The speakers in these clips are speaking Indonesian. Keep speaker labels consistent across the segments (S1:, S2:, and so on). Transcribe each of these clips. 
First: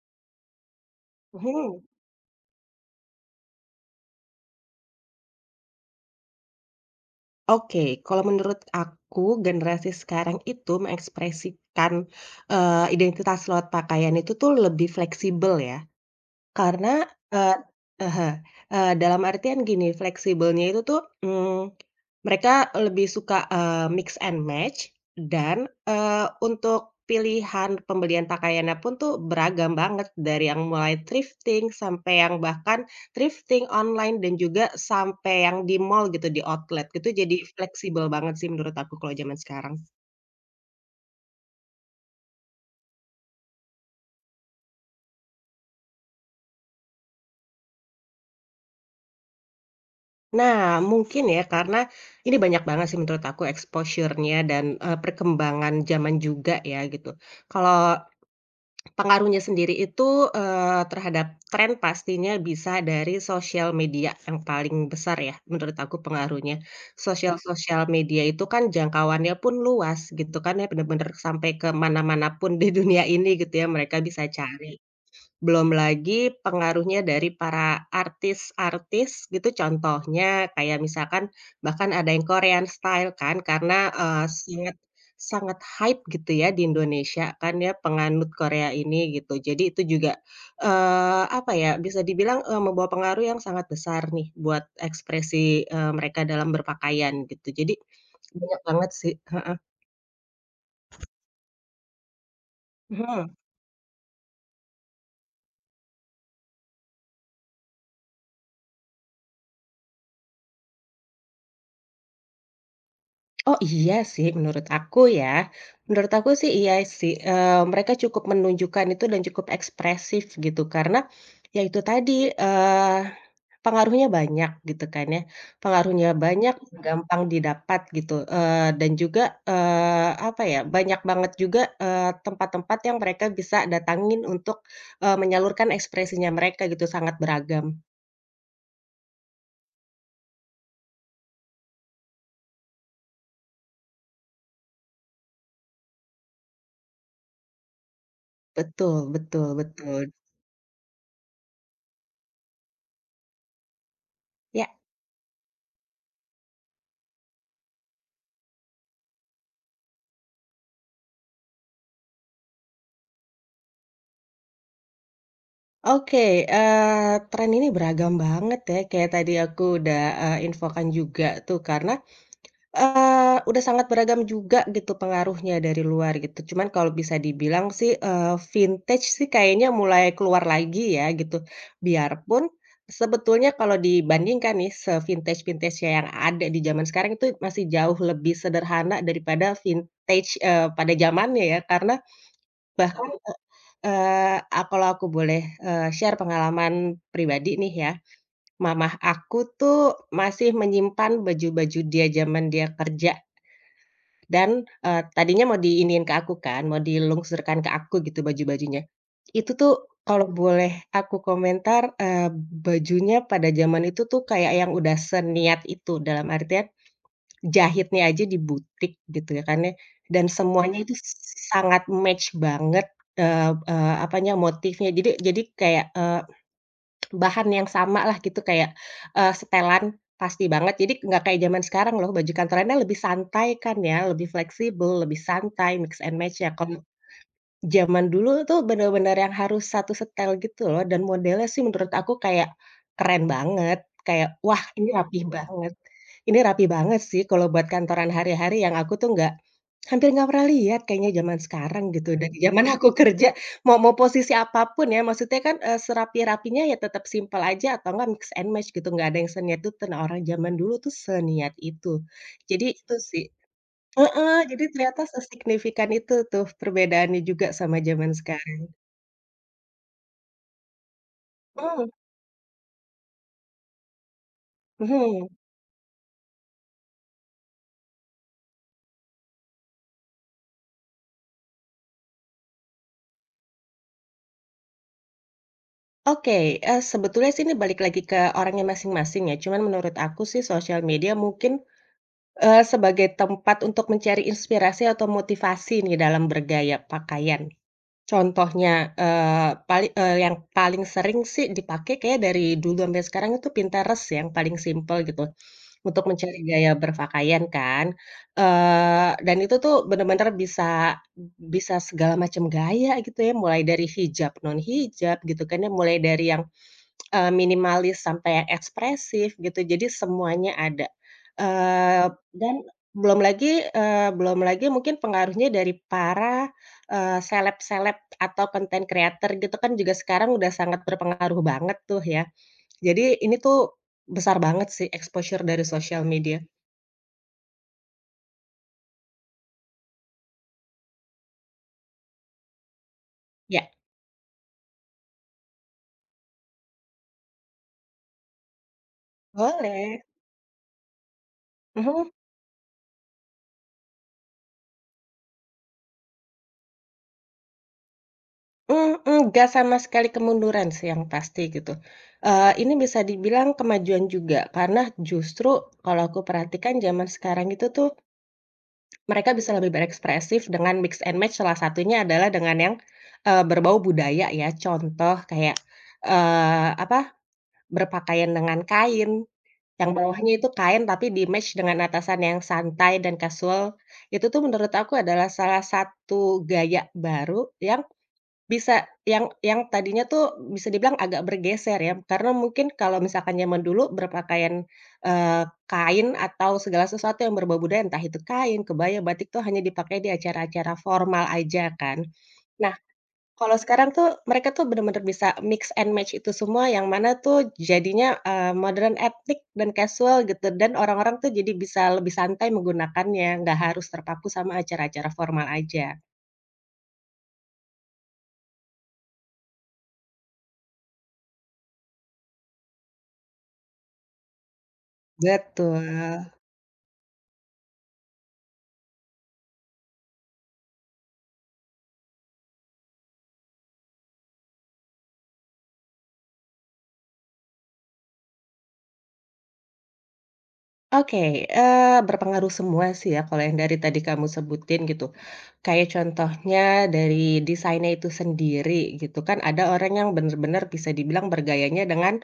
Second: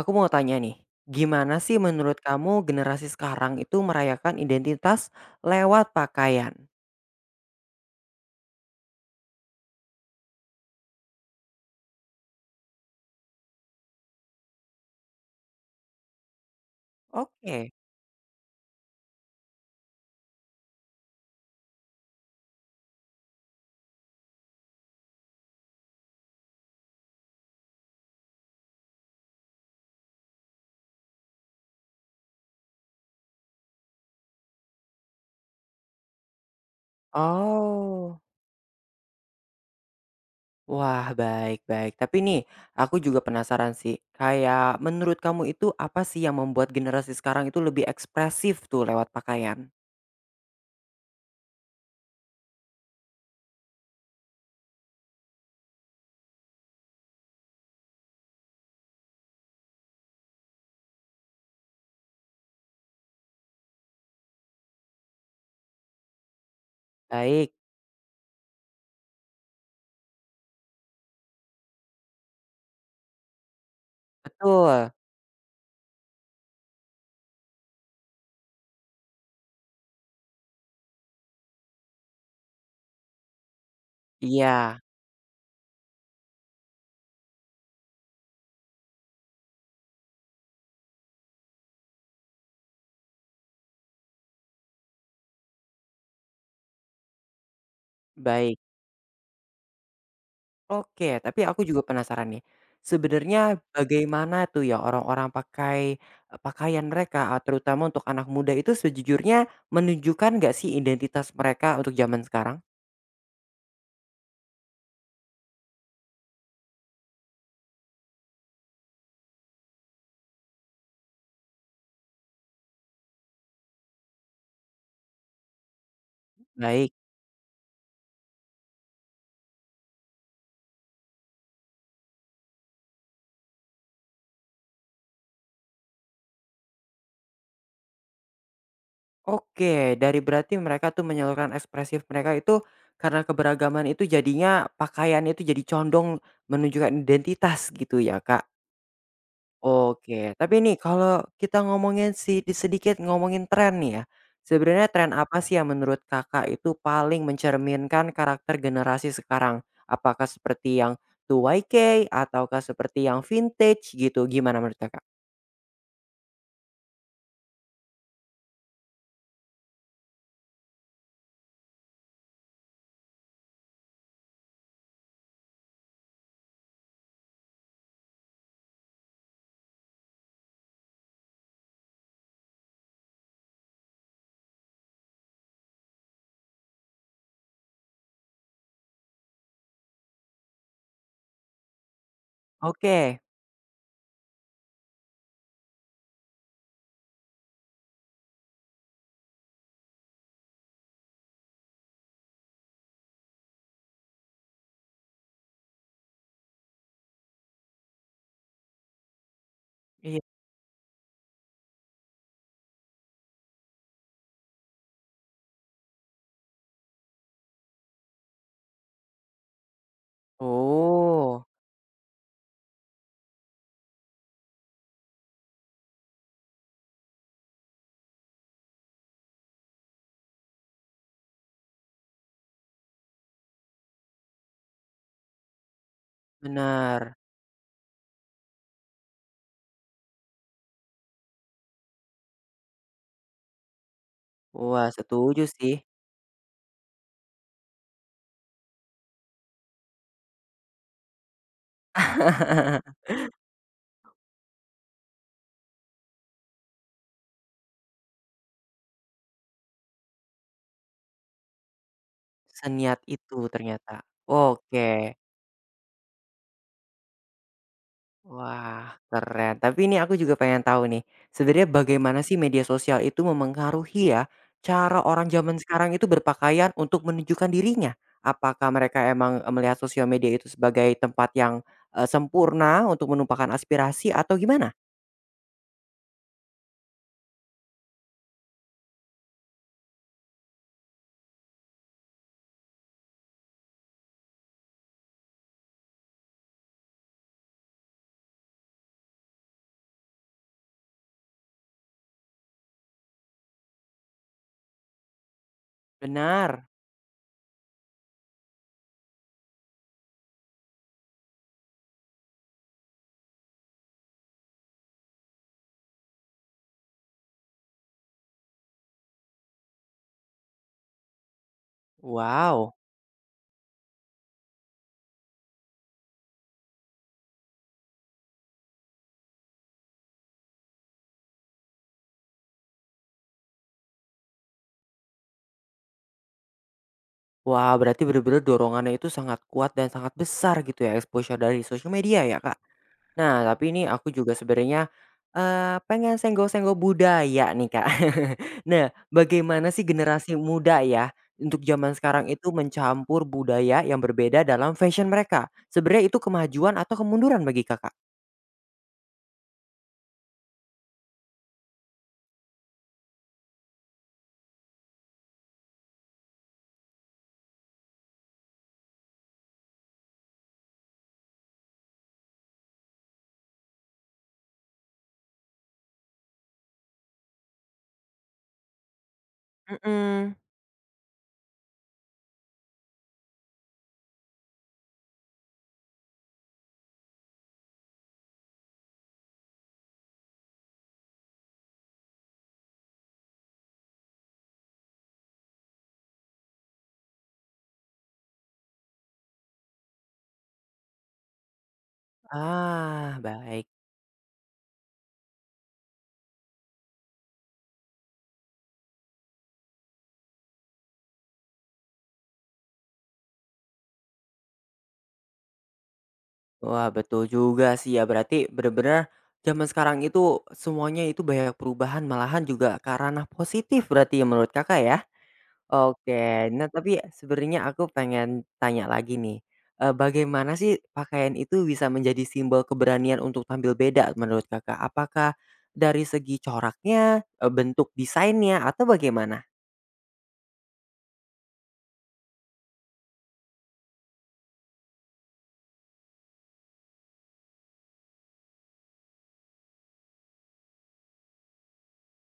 S1: Aku mau tanya nih, gimana sih
S2: Mhm.
S1: menurut kamu generasi sekarang itu merayakan identitas lewat pakaian?
S2: Oke, kalau menurut aku generasi sekarang itu mengekspresikan, identitas lewat pakaian itu tuh lebih fleksibel ya. Karena,
S1: Oke.
S2: heeh, dalam artian gini, fleksibelnya itu tuh, mereka lebih suka, mix and match dan, untuk pilihan pembelian pakaiannya pun tuh beragam banget, dari yang mulai thrifting sampai yang bahkan thrifting online dan juga sampai yang di mall gitu, di outlet, gitu jadi fleksibel
S1: Oh.
S2: banget sih menurut aku kalau zaman sekarang.
S1: Wah, baik baik. Tapi nih, aku juga penasaran sih, kayak menurut kamu itu apa sih yang membuat generasi sekarang itu lebih ekspresif tuh lewat pakaian?
S2: Nah, mungkin ya karena ini banyak banget sih menurut aku exposure-nya dan, perkembangan zaman juga ya gitu. Kalau pengaruhnya sendiri itu, terhadap tren pastinya bisa dari sosial media yang paling besar ya menurut aku pengaruhnya. Sosial
S1: Baik,
S2: sosial media itu kan jangkauannya pun luas gitu kan ya, bener-bener sampai ke mana-mana pun di dunia ini gitu ya mereka bisa cari.
S1: betul.
S2: Belum lagi pengaruhnya dari para artis-artis gitu, contohnya kayak misalkan bahkan ada yang Korean Style kan karena, sangat
S1: Iya,
S2: sangat hype gitu ya di Indonesia kan ya penganut Korea ini gitu. Jadi itu juga, apa ya, bisa dibilang, membawa pengaruh yang sangat besar nih buat ekspresi, mereka dalam berpakaian gitu. Jadi
S1: baik.
S2: banyak banget sih, heeh.
S1: Oke, tapi aku juga penasaran nih.
S2: Mhm.
S1: Sebenarnya bagaimana tuh ya orang-orang pakai pakaian mereka, terutama untuk anak muda itu sejujurnya menunjukkan nggak sih identitas mereka untuk zaman sekarang?
S2: Oh, iya sih menurut aku ya, menurut aku sih iya sih, mereka cukup menunjukkan itu dan cukup ekspresif gitu karena, ya itu tadi, eee, pengaruhnya banyak gitu kan ya, pengaruhnya banyak,
S1: Baik.
S2: gampang didapat gitu, dan juga, apa ya, banyak banget juga, tempat-tempat yang mereka bisa datangin untuk, menyalurkan ekspresinya mereka gitu sangat beragam.
S1: Oke, dari berarti mereka tuh menyalurkan ekspresif mereka itu karena keberagaman itu jadinya pakaian itu jadi condong menunjukkan identitas gitu ya, Kak?
S2: Betul betul betul.
S1: Oke, tapi nih kalau kita ngomongin si di sedikit ngomongin tren nih ya.
S2: Ya.
S1: Sebenarnya tren apa sih yang menurut Kakak itu paling mencerminkan karakter generasi sekarang? Apakah seperti yang 2YK ataukah seperti yang vintage gitu? Gimana menurut Kakak?
S2: Oke, tren ini beragam banget ya, kayak tadi aku udah, infokan juga tuh karena, udah sangat beragam juga gitu pengaruhnya dari luar gitu. Cuman kalau bisa dibilang sih, vintage sih kayaknya mulai keluar lagi ya gitu. Biarpun sebetulnya kalau dibandingkan nih se vintage vintage yang ada di zaman sekarang itu masih jauh lebih sederhana daripada vintage, pada zamannya ya. Karena bahkan
S1: Oke,
S2: Eee, a kalau aku boleh, share pengalaman pribadi nih ya, mamah aku tuh masih menyimpan baju-baju dia zaman dia kerja dan, tadinya mau diinin ke aku kan, mau dilungsurkan ke aku gitu baju-bajunya. Itu tuh
S1: iya.
S2: kalau boleh aku komentar, bajunya pada zaman itu tuh kayak yang udah seniat itu, dalam artian jahitnya aja di butik gitu ya kan ya, dan semuanya itu
S1: Oh,
S2: sangat match banget, eee eee, apanya, motifnya. Jadi kayak, bahan yang sama lah gitu kayak, setelan pasti banget. Jadi nggak kayak zaman sekarang loh, baju kantorannya lebih santai kan ya, lebih fleksibel, lebih santai mix and match ya. Kalau
S1: benar.
S2: zaman dulu tuh bener-bener yang harus satu setel gitu loh dan modelnya sih menurut aku kayak keren banget, kayak, "Wah
S1: Wah,
S2: ini rapih
S1: setuju
S2: banget."
S1: sih.
S2: Ini rapi banget sih kalau buat kantoran hari-hari yang aku tuh nggak hampir nggak pernah lihat kayaknya zaman sekarang gitu, dari zaman aku kerja mau mau posisi apapun ya maksudnya kan, serapi-rapinya ya tetap simpel aja atau enggak mix and match gitu, nggak ada yang seniat itu. Nah orang zaman dulu tuh seniat itu. Jadi itu
S1: Seniat
S2: sih.
S1: itu ternyata.
S2: Heeh, jadi
S1: Oke.
S2: ternyata sesignifikan itu tuh perbedaannya juga sama zaman sekarang.
S1: Wah, keren. Tapi ini aku juga pengen tahu nih, sebenarnya
S2: Mmm,
S1: bagaimana sih media sosial itu memengaruhi ya, cara orang
S2: mhm.
S1: zaman sekarang itu berpakaian untuk menunjukkan dirinya? Apakah mereka emang, melihat sosial media itu sebagai tempat yang, sempurna untuk menumpahkan aspirasi atau gimana?
S2: Oke, sebetulnya sih ini balik lagi ke orangnya masing-masing ya, cuman menurut aku sih sosial media mungkin, sebagai tempat untuk mencari inspirasi atau motivasi nih dalam bergaya pakaian. Contohnya, yang paling sering sih dipakai kayaknya dari dulu sampai sekarang itu Pinterest yang paling simpel gitu, untuk mencari
S1: Benar.
S2: gaya berpakaian kan, dan itu tuh bener-bener bisa bisa segala macam gaya gitu ya, mulai dari hijab, non hijab gitu kan ya, mulai dari yang minimalis sampai yang ekspresif gitu, jadi semuanya ada. Eee, Mmm. Dan
S1: Wow.
S2: belum lagi belum lagi mungkin pengaruhnya dari para, seleb-seleb atau konten creator gitu kan juga sekarang udah sangat berpengaruh banget tuh ya. Jadi ini tuh besar banget sih exposure dari sosial media.
S1: Wah, berarti benar-benar dorongannya itu sangat kuat dan sangat besar gitu ya, exposure dari sosial media ya, Kak? Nah, tapi
S2: Ya,
S1: ini aku juga sebenarnya, pengen senggol-senggol budaya nih, Kak. Nah, bagaimana sih
S2: boleh.
S1: generasi muda ya, untuk zaman
S2: Mhm.
S1: sekarang itu mencampur budaya yang berbeda dalam fashion mereka? Sebenarnya itu kemajuan atau kemunduran bagi Kakak?
S2: Enggak sama sekali kemunduran sih yang pasti gitu, ini bisa dibilang kemajuan juga karena justru kalau aku perhatikan zaman sekarang itu tuh mereka bisa lebih berekspresif dengan mix and match salah satunya adalah dengan yang, berbau budaya ya contoh kayak, eee, apa, berpakaian dengan kain yang bawahnya
S1: Mhm.
S2: itu kain tapi di-match dengan atasan yang santai dan kasual, itu tuh menurut aku adalah salah satu gaya baru yang bisa, yang tadinya tuh bisa dibilang agak bergeser ya, karena mungkin kalau misalkan zaman dulu berpakaian, kain atau segala sesuatu yang berbau budaya, entah itu kain, kebaya, batik tuh hanya dipakai di acara-acara formal aja kan. Nah,
S1: Ah,
S2: kalau
S1: baik.
S2: sekarang tuh mereka tuh benar-benar bisa mix and match itu semua yang mana tuh jadinya, modern etnik dan casual gitu dan orang-orang tuh jadi bisa lebih santai menggunakannya, nggak harus terpaku sama acara-acara formal aja.
S1: Wah, betul juga sih ya, berarti benar-benar zaman sekarang itu semuanya itu banyak perubahan, malahan juga ke ranah positif berarti ya menurut Kakak ya?
S2: Betul.
S1: Oke. Nah, tapi sebenarnya aku pengen tanya lagi nih, bagaimana sih pakaian itu bisa menjadi simbol keberanian untuk tampil beda menurut Kakak? Apakah dari segi coraknya, bentuk desainnya, atau bagaimana?
S2: Oke, berpengaruh semua sih ya kalau yang dari tadi kamu sebutin gitu. Kayak contohnya dari desainnya itu sendiri gitu kan, ada orang yang benar-benar bisa dibilang bergayanya dengan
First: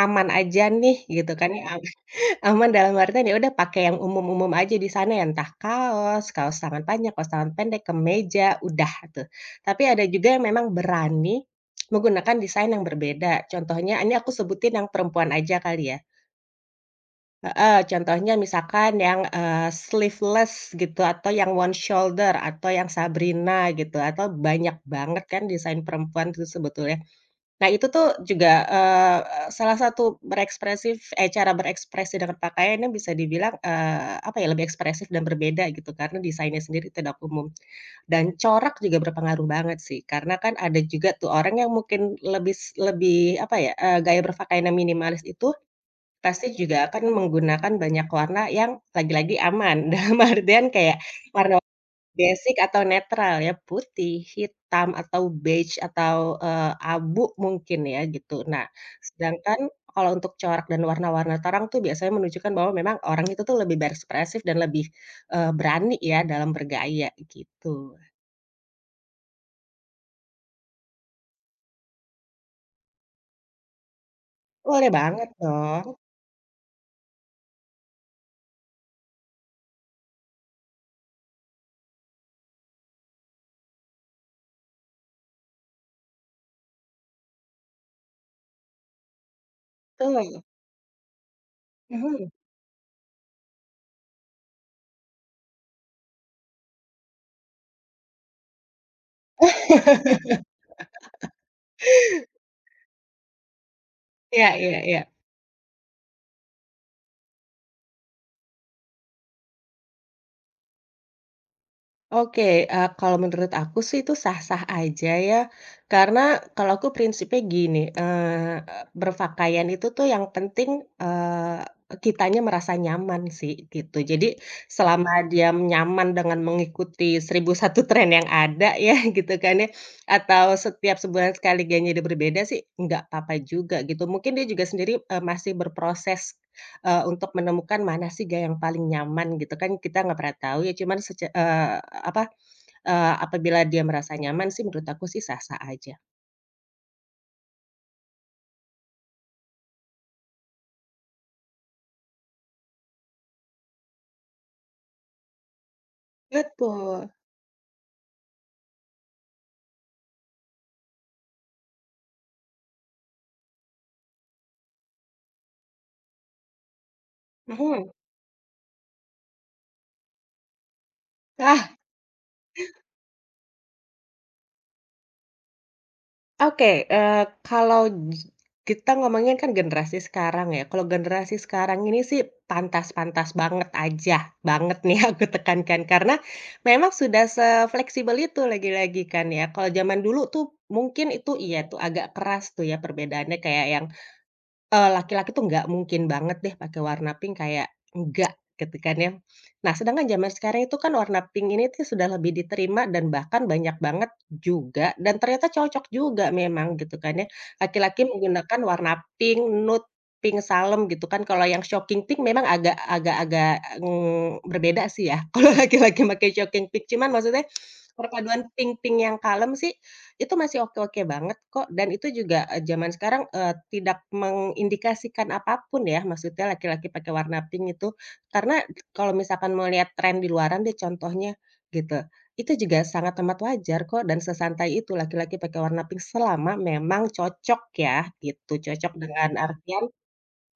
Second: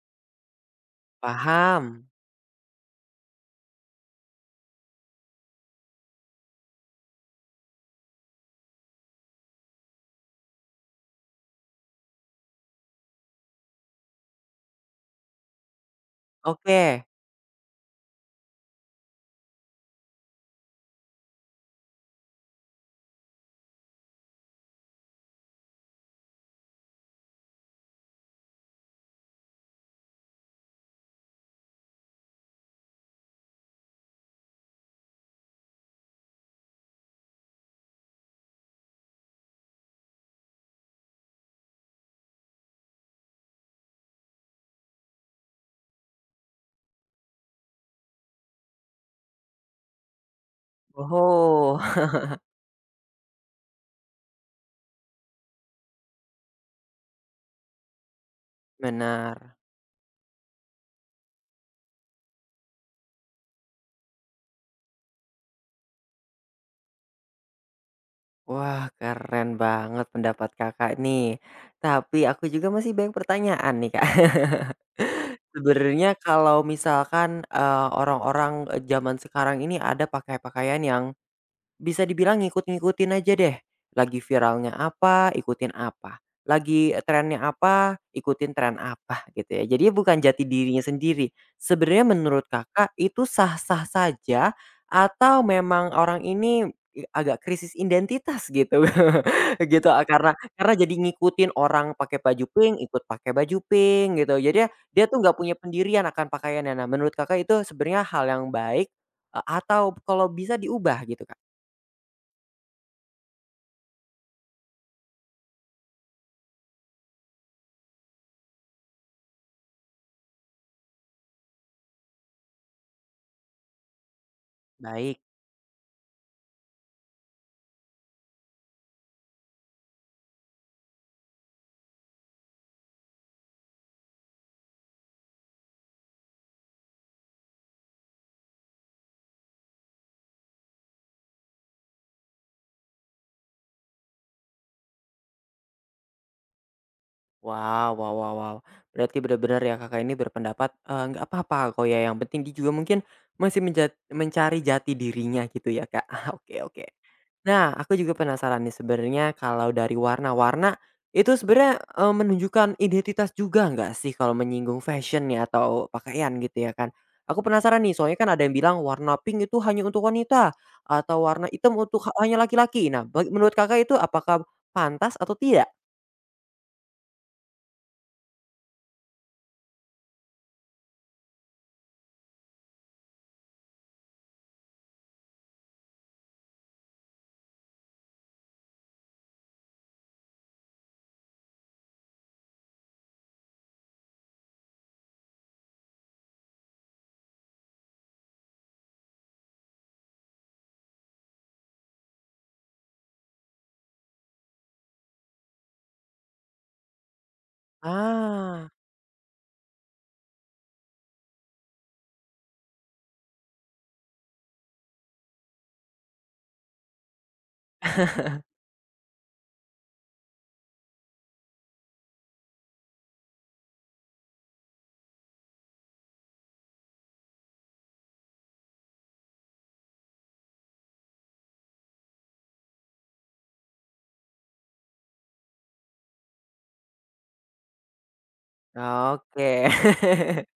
S2: aman aja nih gitu kan ya,
S1: Paham.
S2: aman dalam artian ya udah pakai yang umum-umum aja di sana ya, entah kaos, kaos tangan panjang, kaos tangan pendek, kemeja, udah tuh. Tapi ada juga yang memang berani menggunakan desain yang berbeda. Contohnya ini aku sebutin yang perempuan aja kali ya.
S1: Oke.
S2: Heeh, contohnya misalkan yang, sleeveless gitu atau yang one shoulder atau yang Sabrina gitu atau banyak banget kan desain perempuan itu sebetulnya. Nah itu tuh juga, salah satu cara berekspresi dengan pakaian yang bisa dibilang, apa ya, lebih ekspresif dan berbeda gitu karena desainnya sendiri tidak umum. Dan corak juga berpengaruh banget sih karena kan ada juga tuh orang yang mungkin lebih lebih apa ya, gaya berpakaiannya minimalis itu pasti juga akan menggunakan banyak warna yang lagi-lagi aman, dalam artian kayak warna
S1: Oh.
S2: basic atau netral ya, putih, hitam, atau beige, atau, abu mungkin ya gitu. Nah,
S1: Benar.
S2: sedangkan kalau untuk corak dan warna-warna terang tuh biasanya menunjukkan bahwa memang orang itu tuh lebih berekspresif dan lebih, berani ya dalam bergaya gitu.
S1: Wah, keren banget pendapat Kakak nih. Tapi aku juga masih banyak pertanyaan nih, Kak.
S2: Boleh banget dong,
S1: Sebenarnya kalau misalkan, orang-orang, zaman sekarang ini ada pakai pakaian yang bisa dibilang ngikut-ngikutin aja deh. Lagi viralnya apa, ikutin apa. Lagi trennya apa, ikutin tren apa gitu ya. Jadi bukan
S2: betul.
S1: jati dirinya sendiri. Sebenarnya
S2: Mhm,
S1: menurut Kakak itu sah-sah saja atau memang orang ini i agak krisis identitas gitu? Gitu, karena jadi ngikutin orang pakai baju pink, ikut pakai baju pink gitu.
S2: iya
S1: Jadi ya
S2: iya iya.
S1: dia tuh nggak punya pendirian akan pakaiannya. Nah menurut Kakak itu sebenarnya hal yang baik, atau kalau bisa diubah gitu, Kak?
S2: Oke, kalau menurut aku sih itu sah-sah aja ya, karena kalau aku prinsipnya gini, berpakaian itu tuh yang penting, eee, kitanya merasa nyaman sih gitu. Jadi selama
S1: Baik.
S2: dia nyaman dengan mengikuti 1001 tren yang ada ya gitu kan ya, atau setiap sebulan sekali gayanya dia berbeda sih nggak apa-apa juga gitu. Mungkin dia juga sendiri, masih berproses untuk menemukan mana sih gaya yang paling nyaman gitu kan kita nggak pernah tahu ya cuman sece eee, apa, eee, apabila dia merasa nyaman sih menurut aku sih sah-sah aja.
S1: Wow wow wow wow. Berarti benar-benar ya Kakak ini berpendapat, nggak apa-apa kok ya, yang penting dia juga mungkin masih menjat mencari jati dirinya gitu ya, Kak. Ah, oke oke.
S2: Betul.
S1: Nah, aku juga penasaran nih sebenarnya kalau dari warna-warna, itu sebenarnya, menunjukkan identitas juga nggak sih kalau menyinggung fashion ya atau pakaian gitu ya kan? Aku penasaran
S2: Mhm.
S1: nih, soalnya kan ada yang bilang warna pink itu hanya untuk wanita, atau warna hitam
S2: Ah,
S1: untuk ha hanya laki-laki. Nah, bagi menurut Kakak itu apakah pantas atau tidak?
S2: oke, kalau j kita ngomongin kan generasi sekarang ya, kalau generasi sekarang ini sih pantas-pantas banget aja, banget nih aku tekankan karena memang sudah sefleksibel itu lagi-lagi kan ya. Kalau zaman dulu tuh mungkin itu iya tuh agak keras tuh ya perbedaannya kayak yang laki-laki tuh nggak mungkin banget deh pakai warna pink, kayak enggak gitu kan ya. Nah, sedangkan zaman sekarang itu kan warna pink ini tuh sudah lebih diterima dan bahkan banyak banget juga dan ternyata cocok juga memang gitu kan ya. Laki-laki menggunakan
S1: Ah.
S2: warna pink, nude, pink salem gitu kan. Kalau yang shocking pink memang agak agak agak, eee, berbeda sih ya kalau laki-laki pakai shocking pink, cuman maksudnya perpaduan pink-pink yang kalem sih, itu masih oke-oke banget kok, dan itu juga, zaman sekarang, tidak mengindikasikan apapun ya, maksudnya laki-laki pakai warna pink itu, karena kalau misalkan mau lihat tren di luaran deh contohnya, gitu. Itu juga sangat amat wajar kok dan sesantai itu laki-laki pakai warna pink selama memang cocok ya, gitu. Cocok dengan
S1: Oke.
S2: artian,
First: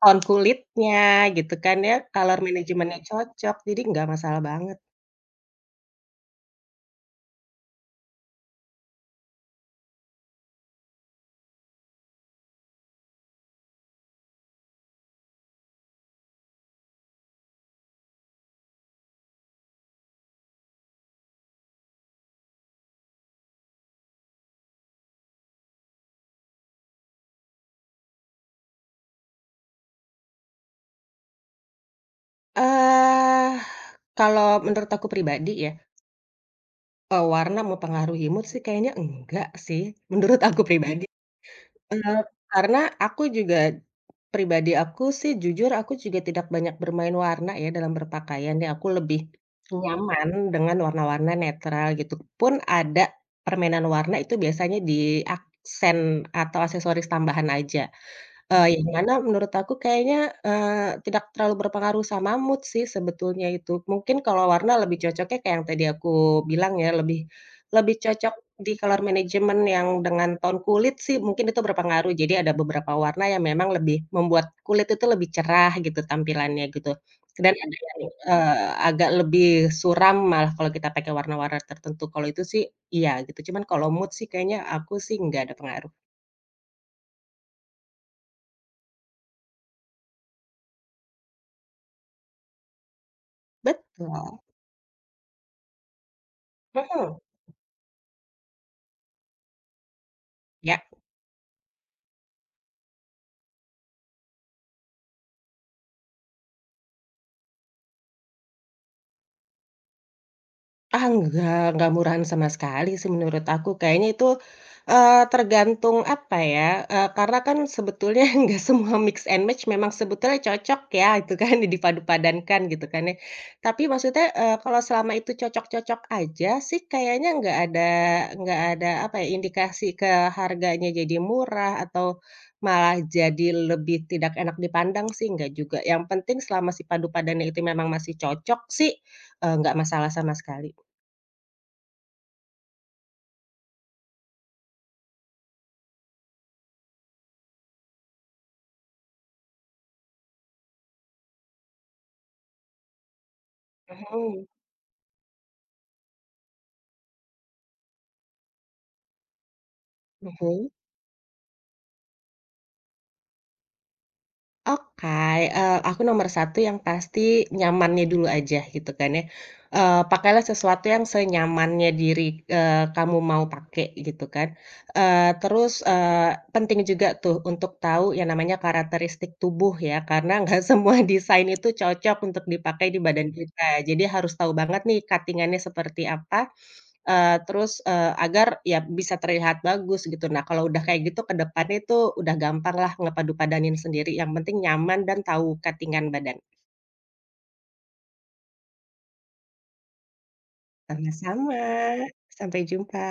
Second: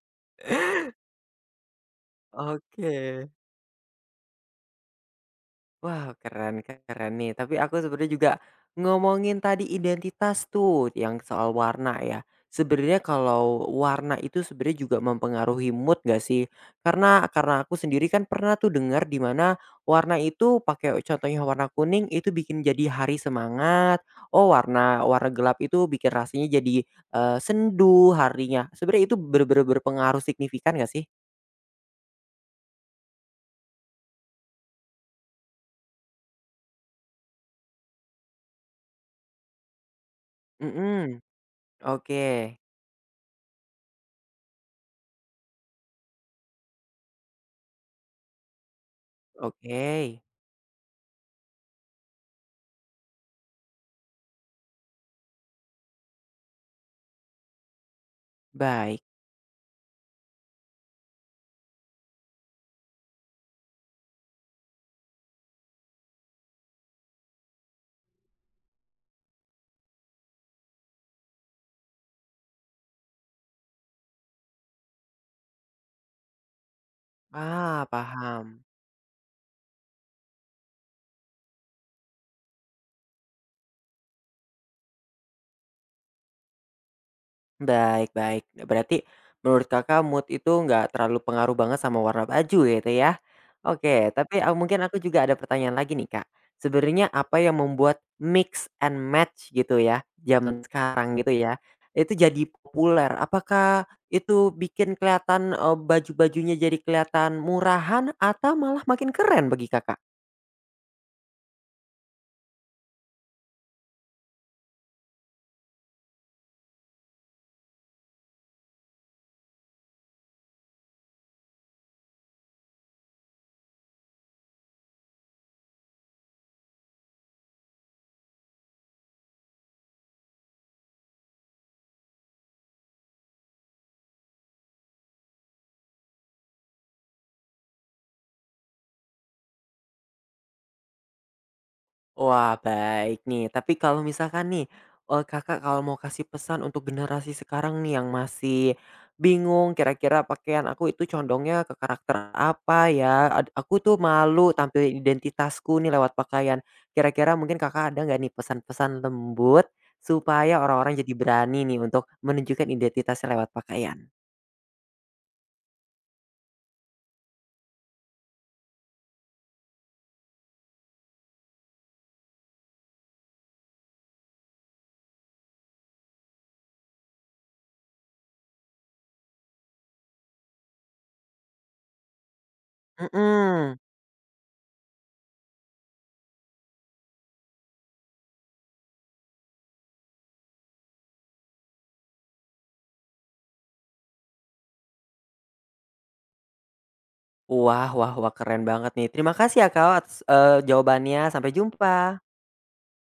S2: tone kulitnya gitu kan ya, color management-nya
S1: Oke.
S2: cocok, jadi nggak masalah banget.
S1: Wow, keren keren nih. Tapi aku sebenarnya juga ngomongin tadi identitas tuh yang soal warna ya. Sebenarnya kalau warna itu sebenarnya juga mempengaruhi mood gak sih? Karena aku sendiri kan pernah tuh dengar di mana warna itu pakai contohnya warna kuning itu bikin jadi hari semangat. Oh, warna warna gelap itu bikin rasanya jadi, sendu harinya. Sebenarnya itu bener-bener berpengaruh signifikan gak sih?
S2: Eee, kalau menurut aku pribadi ya, warna mempengaruhi mood sih kayaknya enggak sih, menurut aku pribadi.
S1: Mhm.
S2: Eee,
S1: Oke,
S2: karena aku juga pribadi aku sih jujur aku juga tidak banyak bermain warna ya dalam berpakaian ya, aku lebih
S1: oke,
S2: nyaman dengan warna-warna netral gitu. Pun ada permainan warna itu biasanya di aksen atau aksesoris tambahan aja. Yang
S1: baik.
S2: mana menurut aku kayaknya, tidak terlalu berpengaruh sama mood sih sebetulnya itu. Mungkin kalau warna lebih cocoknya kayak yang tadi aku bilang ya, lebih lebih cocok di color management yang dengan tone kulit sih mungkin itu berpengaruh. Jadi ada beberapa warna yang memang lebih membuat kulit itu lebih cerah gitu tampilannya gitu. Dan ada
S1: Ah,
S2: yang,
S1: paham.
S2: agak lebih suram malah kalau kita pakai warna-warna tertentu. Kalau itu sih iya gitu, cuman kalau mood sih kayaknya aku sih nggak ada pengaruh.
S1: Baik baik. Nah, berarti menurut Kakak mood itu nggak terlalu pengaruh banget sama warna baju gitu ya? Oke, tapi,
S2: Betul,
S1: mungkin aku juga ada pertanyaan lagi nih, Kak. Sebenarnya
S2: mhm,
S1: apa yang membuat mix and match gitu ya, zaman
S2: ya.
S1: sekarang gitu ya, itu jadi populer? Apakah itu bikin kelihatan, baju-bajunya jadi kelihatan murahan atau malah makin keren bagi Kakak?
S2: Ah, enggak murahan sama sekali sih menurut aku. Kayaknya itu, tergantung apa ya, karena kan sebetulnya enggak semua mix and match memang sebetulnya cocok ya itu kan dipadu-padankan gitu kan ya. Tapi maksudnya, kalau selama itu cocok-cocok aja sih kayaknya enggak ada apa ya, indikasi ke harganya jadi murah atau malah jadi lebih tidak enak dipandang sih enggak juga. Yang penting selama si padu padannya itu memang masih cocok sih, enggak masalah sama sekali.
S1: Wah, baik nih. Tapi kalau misalkan nih, Kakak kalau mau kasih pesan untuk generasi sekarang nih yang masih bingung kira-kira pakaian aku itu condongnya ke karakter apa ya, ad aku tuh
S2: Mhm
S1: malu tampil identitasku nih lewat pakaian. Kira-kira mungkin Kakak ada nggak nih pesan-pesan lembut supaya
S2: mhm.
S1: orang-orang jadi berani nih untuk menunjukkan identitasnya lewat pakaian?
S2: Oke, aku nomor satu yang pasti nyamannya dulu aja gitu kan ya, pakailah sesuatu yang senyamannya diri, kamu mau pakai gitu kan, penting juga tuh untuk tahu yang namanya karakteristik tubuh ya karena nggak semua desain itu cocok untuk dipakai di badan kita.
S1: Mhm.
S2: Jadi harus tahu banget nih cutting seperti apa, agar ya bisa terlihat bagus gitu. Nah, kalau udah kayak gitu ke depannya itu udah gampang lah ngepadu-padanin sendiri, yang penting nyaman dan tahu cutting-an badan.
S1: Wah wah wah, keren banget nih. Terima kasih ya, Kak, atas, jawabannya. Sampai
S2: Sama-sama,
S1: jumpa.
S2: sampai jumpa.